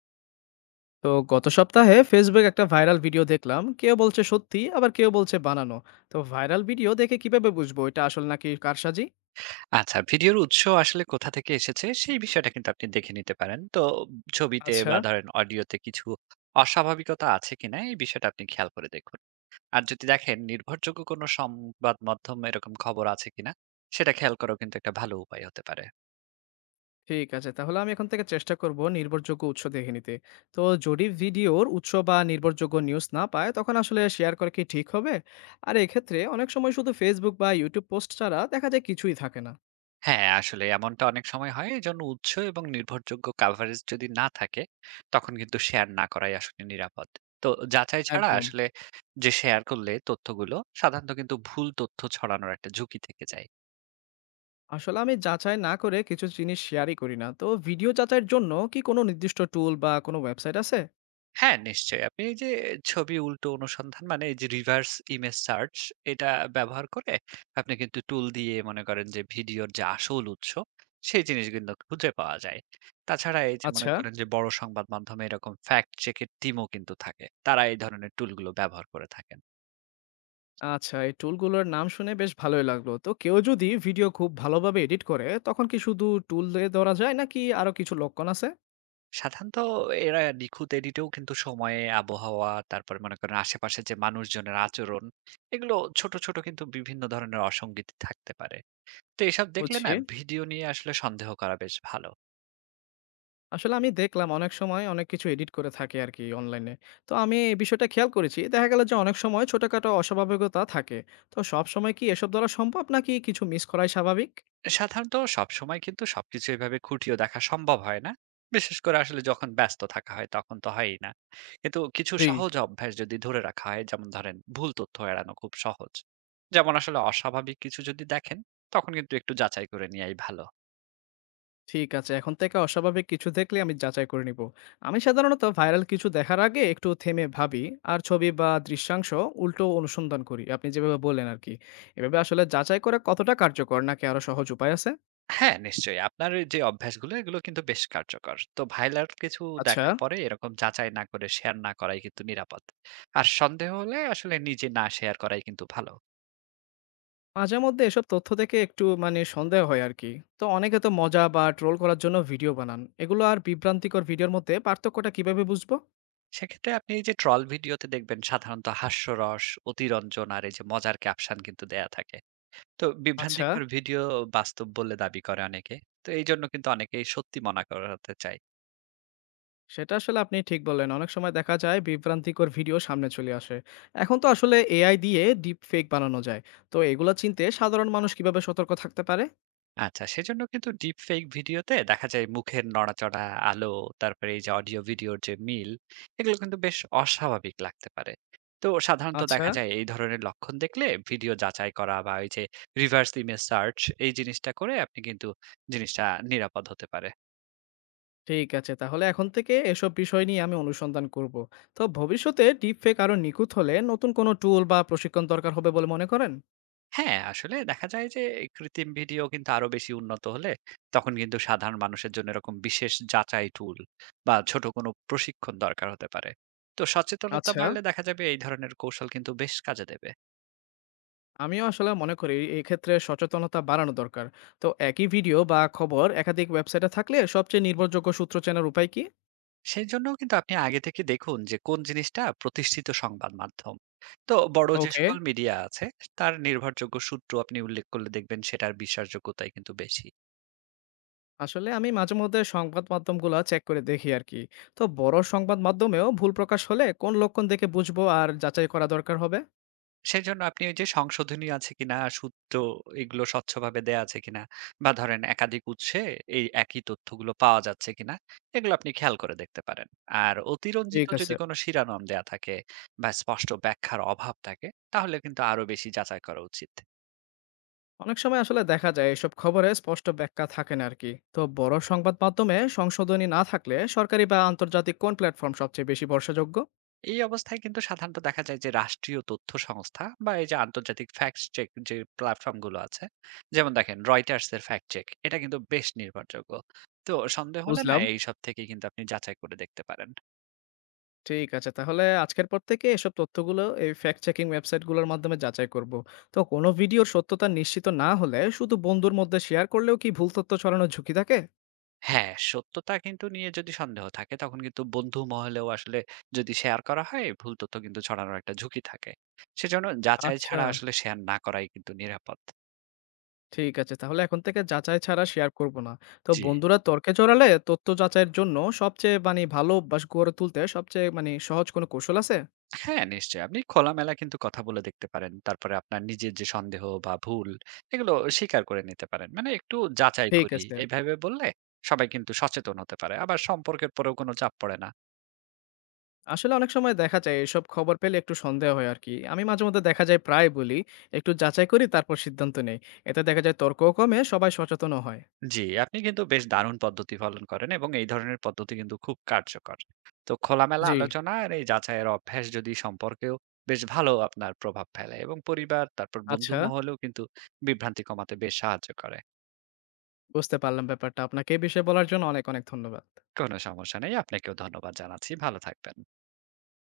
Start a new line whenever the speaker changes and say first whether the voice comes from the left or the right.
left: তো গত সপ্তাহে ফেসবুক একটা ভাইরাল ভিডিও দেখলাম, কেউ বলছে সত্যি আবার কেউ বলছে বানানো। তো ভাইরাল ভিডিও দেখে কিভাবে বুঝবো এটা আসল নাকি কারসাজি?
right: আচ্ছা, ভিডিওর উৎস আসলে কোথা থেকে এসেছে সেই বিষয়টা কিন্তু আপনি দেখে নিতে পারেন। তো ছবিতে
left: আচ্ছা।
right: বা ধরেন অডিওতে কিছু অস্বাভাবিকতা আছে কিনা এই বিষয়টা আপনি খেয়াল করে দেখুন। আর যদি দেখেন নির্ভরযোগ্য কোনো সংবাদ মাধ্যম এরকম খবর আছে কিনা সেটা খেয়াল করাও কিন্তু একটা ভালো উপায় হতে পারে।
left: ঠিক আছে, তাহলে আমি এখন থেকে চেষ্টা করব নির্ভরযোগ্য উৎস দেখে নিতে। তো যদি ভিডিওর উৎস বা নির্ভরযোগ্য নিউজ না পায় তখন আসলে শেয়ার করা কি ঠিক হবে? আর এক্ষেত্রে অনেক সময় শুধু ফেসবুক বা ইউটিউব পোস্ট ছাড়া দেখা যায় কিছুই থাকে না।
right: হ্যাঁ, আসলে এমনটা অনেক সময় হয়। এজন্য উৎস এবং নির্ভরযোগ্য কভারেজ যদি না থাকে তখন কিন্তু শেয়ার না করাই আসলে নিরাপদ। তো যাচাই ছাড়া
left: একদম।
right: আসলে যে শেয়ার করলে তথ্যগুলো সাধারণত কিন্তু ভুল তথ্য ছড়ানোর একটা ঝুঁকি থেকে যায়।
left: আসলে আমি যাচাই না করে কিছু জিনিস শেয়ারই করি না। তো ভিডিও যাচাইয়ের জন্য কি কোনো নির্দিষ্ট টুল বা কোনো ওয়েবসাইট আছে?
right: হ্যাঁ, নিশ্চয়ই। আপনি এই যে ছবি উল্টো অনুসন্ধান মানে এই যে reverse image search এটা ব্যবহার করে আপনি কিন্তু টুল দিয়ে মনে করেন যে ভিডিওর যে আসল উৎস সেই জিনিস কিন্তু খুঁজে পাওয়া যায়। তাছাড়া এই যে মনে
left: আচ্ছা।
right: করেন যে বড় সংবাদ মাধ্যমে এরকম fact check এর টিমও কিন্তু থাকে। তারা এই ধরনের টুলগুলো ব্যবহার করে থাকেন।
left: আচ্ছা, এই টুলগুলোর নাম শুনে বেশ ভালোই লাগলো। তো কেউ যদি ভিডিও খুব ভালোভাবে এডিট করে তখন কি শুধু টুল দিয়ে ধরা যায় নাকি আরো কিছু লক্ষণ আছে?
right: সাধারণত এরা নিখুঁত এডিটেও কিন্তু সময়ে, আবহাওয়া, তারপরে মনে করেন আশেপাশের যে মানুষজনের আচরণ এগুলো ছোট, ছোট কিন্তু বিভিন্ন ধরনের অসঙ্গতি থাকতে পারে। তো এসব দেখলে
left: বুঝছি।
right: না ভিডিও নিয়ে আসলে সন্দেহ করা বেশ ভালো।
left: আসলে আমি দেখলাম অনেক সময় অনেক কিছু এডিট করে থাকে আর কি অনলাইনে। তো আমি এই বিষয়টা খেয়াল করেছি, দেখা গেল যে অনেক সময় ছোটখাটো অস্বাভাবিকতা থাকে। তো সব সময় কি এসব ধরা সম্ভব নাকি কিছু মিস করাই স্বাভাবিক?
right: সাধারণত সবসময় কিন্তু সবকিছু এভাবে খুঁটিয়ে দেখা সম্ভব হয় না, বিশেষ করে আসলে যখন ব্যস্ত থাকা হয় তখন তো হয়ই না। কিন্তু কিছু
left: জি।
right: সহজ অভ্যাস যদি ধরে রাখা হয়, যেমন ধরেন ভুল তথ্য এড়ানো খুব সহজ। যেমন আসলে অস্বাভাবিক কিছু যদি দেখেন তখন কিন্তু একটু যাচাই করে নেওয়াই ভালো।
left: ঠিক আছে। এখন থেকে অস্বাভাবিক কিছু দেখলে আমি যাচাই করে নিব। আমি সাধারণত ভাইরাল কিছু দেখার আগে একটু থেমে ভাবি আর ছবি বা দৃশ্যাংশ উল্টো অনুসন্ধান করি। আপনি যেভাবে বললেন আরকি। এভাবে আসলে যাচাই করা কতটা কার্যকর নাকি আরো সহজ উপায় আছে?
right: হ্যাঁ, নিশ্চয়ই। আপনার এই যে অভ্যাসগুলো, এগুলো কিন্তু বেশ কার্যকর। তো ভাইলাট কিছু
left: আচ্ছা।
right: দেখার পরে এরকম যাচাই না করে শেয়ার না করাই কিন্তু নিরাপদ। আর সন্দেহ হলে আসলে নিজে না শেয়ার করাই কিন্তু ভালো।
left: মাঝে মধ্যে এসব তথ্য থেকে একটু মানে সন্দেহ হয় আরকি। তো অনেকে তো মজা বা ট্রোল করার জন্য ভিডিও বানান। এগুলো আর বিভ্রান্তিকর ভিডিওর মধ্যে পার্থক্যটা কিভাবে বুঝবো?
right: সেক্ষেত্রে আপনি এই যে ট্রল ভিডিওতে দেখবেন সাধারণত হাস্যরস, অতিরঞ্জন আর এই যে মজার ক্যাপশন কিন্তু দেয়া থাকে। তো
left: আচ্ছা।
right: বিভ্রান্তিকর ভিডিও বাস্তব বলে দাবি করে অনেকে। তো এইজন্য কিন্তু অনেকেই সত্যি মনে করাতে চায়।
left: সেটা আসলে আপনি ঠিক বললেন। অনেক সময় দেখা যায় বিভ্রান্তিকর ভিডিও সামনে চলে আসে। এখন তো আসলে এআই দিয়ে ডিপ ফেক বানানো যায়। তো এগুলা চিনতে সাধারণ মানুষ কিভাবে সতর্ক থাকতে পারে?
right: আচ্ছা, সেজন্য কিন্তু ডিপ ফেক ভিডিওতে দেখা যায় মুখের নড়াচড়া, আলো, তারপরে এই যে অডিও ভিডিওর যে মিল, এগুলো কিন্তু বেশ অস্বাভাবিক লাগতে পারে। তো সাধারণত
left: আচ্ছা,
right: দেখা যায় এই ধরনের লক্ষণ দেখলে ভিডিও যাচাই করা বা ওই যে reverse image search এই জিনিসটা করে আপনি কিন্তু জিনিসটা নিরাপদ হতে পারে।
left: ঠিক আছে। তাহলে এখন থেকে এসব বিষয় নিয়ে আমি অনুসন্ধান করব। তো ভবিষ্যতে ডিপ ফেক আরো নিখুঁত হলে নতুন কোনো টুল বা প্রশিক্ষণ দরকার হবে বলে মনে করেন?
right: হ্যাঁ, আসলে দেখা যায় যে কৃত্রিম ভিডিও কিন্তু আরো বেশি উন্নত হলে তখন কিন্তু সাধারণ মানুষের জন্য এরকম বিশেষ যাচাই টুল বা ছোট কোনো প্রশিক্ষণ দরকার হতে পারে। তো সচেতনতা
left: আচ্ছা,
right: বাড়লে দেখা যাবে এই ধরনের কৌশল কিন্তু বেশ কাজে দেবে।
left: আমিও আসলে মনে করি এক্ষেত্রে সচেতনতা বাড়ানো দরকার। তো একই ভিডিও বা খবর একাধিক ওয়েবসাইটে থাকলে সবচেয়ে নির্ভরযোগ্য সূত্র চেনার উপায় কি?
right: সেই জন্য কিন্তু আপনি আগে থেকে দেখুন যে কোন জিনিসটা প্রতিষ্ঠিত সংবাদ মাধ্যম। তো বড় যে
left: ওকে।
right: সকল মিডিয়া আছে তার নির্ভরযোগ্য সূত্র আপনি উল্লেখ করলে দেখবেন সেটার বিশ্বাসযোগ্যতাই কিন্তু বেশি।
left: আসলে আমি মাঝেমধ্যে সংবাদ মাধ্যমগুলো চেক করে দেখি আর কি। তো বড় সংবাদ মাধ্যমেও ভুল প্রকাশ হলে কোন লক্ষণ দেখে বুঝবো আর যাচাই করা দরকার হবে?
right: সেজন্য আপনি ওই যে সংশোধনী আছে কিনা, সূত্র এগুলো স্বচ্ছভাবে দেয়া আছে কিনা বা ধরেন একাধিক উৎসে এই একই তথ্যগুলো পাওয়া যাচ্ছে কিনা, এগুলো আপনি খেয়াল করে দেখতে পারেন। আর অতিরঞ্জিত
left: ঠিক
right: যদি
left: আছে।
right: কোনো শিরোনাম দেয়া থাকে বা স্পষ্ট ব্যাখ্যার অভাব থাকে, তাহলে কিন্তু আরো বেশি যাচাই করা উচিত।
left: অনেক সময় আসলে দেখা যায় এসব খবরে স্পষ্ট ব্যাখ্যা থাকে না আর কি। তো বড় সংবাদ মাধ্যমে সংশোধনী না থাকলে সরকারি বা আন্তর্জাতিক কোন প্ল্যাটফর্ম সবচেয়ে বেশি ভরসাযোগ্য?
right: এই অবস্থায় কিন্তু সাধারণত দেখা যায় যে রাষ্ট্রীয় তথ্য সংস্থা বা এই যে আন্তর্জাতিক ফ্যাক্ট চেক যে প্ল্যাটফর্ম গুলো আছে, যেমন দেখেন রয়টার্স এর ফ্যাক্ট চেক, এটা কিন্তু বেশ নির্ভরযোগ্য। তো সন্দেহ হলে না
left: বুঝলাম।
right: এইসব থেকে কিন্তু আপনি যাচাই করে দেখতে পারেন।
left: ঠিক আছে, তাহলে আজকের পর থেকে এসব তথ্যগুলো এই ফ্যাক্ট চেকিং ওয়েবসাইটগুলোর মাধ্যমে যাচাই করব। তো কোনো ভিডিওর সত্যতা নিশ্চিত না হলে শুধু বন্ধুর মধ্যে শেয়ার করলেও কি ভুল তথ্য ছড়ানোর ঝুঁকি থাকে?
right: হ্যাঁ, সত্যতা কিন্তু নিয়ে যদি সন্দেহ থাকে তখন কিন্তু বন্ধু মহলেও আসলে যদি শেয়ার করা হয় ভুল তথ্য কিন্তু ছড়ানোর একটা ঝুঁকি থাকে। সেজন্য যাচাই
left: আচ্ছা।
right: ছাড়া আসলে শেয়ার না করাই কিন্তু নিরাপদ।
left: ঠিক আছে। তাহলে এখন থেকে যাচাই ছাড়া শেয়ার করব না। তো
right: জি।
left: বন্ধুরা তর্কে জড়ালে তথ্য যাচাইয়ের জন্য সবচেয়ে মানি ভালো অভ্যাস গড়ে তুলতে সবচেয়ে মানি সহজ কোনো কৌশল আছে?
right: হ্যাঁ, নিশ্চয়ই। আপনি খোলামেলা কিন্তু কথা বলে দেখতে পারেন। তারপরে আপনার নিজের যে সন্দেহ বা ভুল, এগুলো স্বীকার করে নিতে পারেন। মানে একটু যাচাই
left: ঠিক
right: করি,
left: আছে।
right: এভাবে বললে সবাই কিন্তু সচেতন হতে পারে। আবার সম্পর্কের পরেও কোনো চাপ পড়ে না।
left: আসলে অনেক সময় দেখা যায় এসব খবর পেলে একটু সন্দেহ হয় আরকি। আমি মাঝেমধ্যে দেখা যায় প্রায় বলি, "একটু যাচাই করি তারপর সিদ্ধান্ত নেই।" এতে দেখা যায় তর্কও কমে, সবাই সচেতনও হয়।
right: জি, আপনি কিন্তু বেশ দারুণ পদ্ধতি পালন করেন এবং এই ধরনের পদ্ধতি কিন্তু খুব কার্যকর। তো খোলামেলা
left: জি,
right: আলোচনা আর এই যাচাইয়ের অভ্যাস যদি সম্পর্কেও বেশ ভালো আপনার প্রভাব ফেলে এবং পরিবার, তারপর বন্ধু
left: আচ্ছা।
right: মহলেও কিন্তু বিভ্রান্তি কমাতে বেশ সাহায্য করে।
left: বুঝতে পারলাম ব্যাপারটা। আপনাকে এই বিষয়ে বলার জন্য অনেক, অনেক ধন্যবাদ।
right: কোনো সমস্যা নেই। আপনাকেও ধন্যবাদ জানাচ্ছি। ভালো থাকবেন।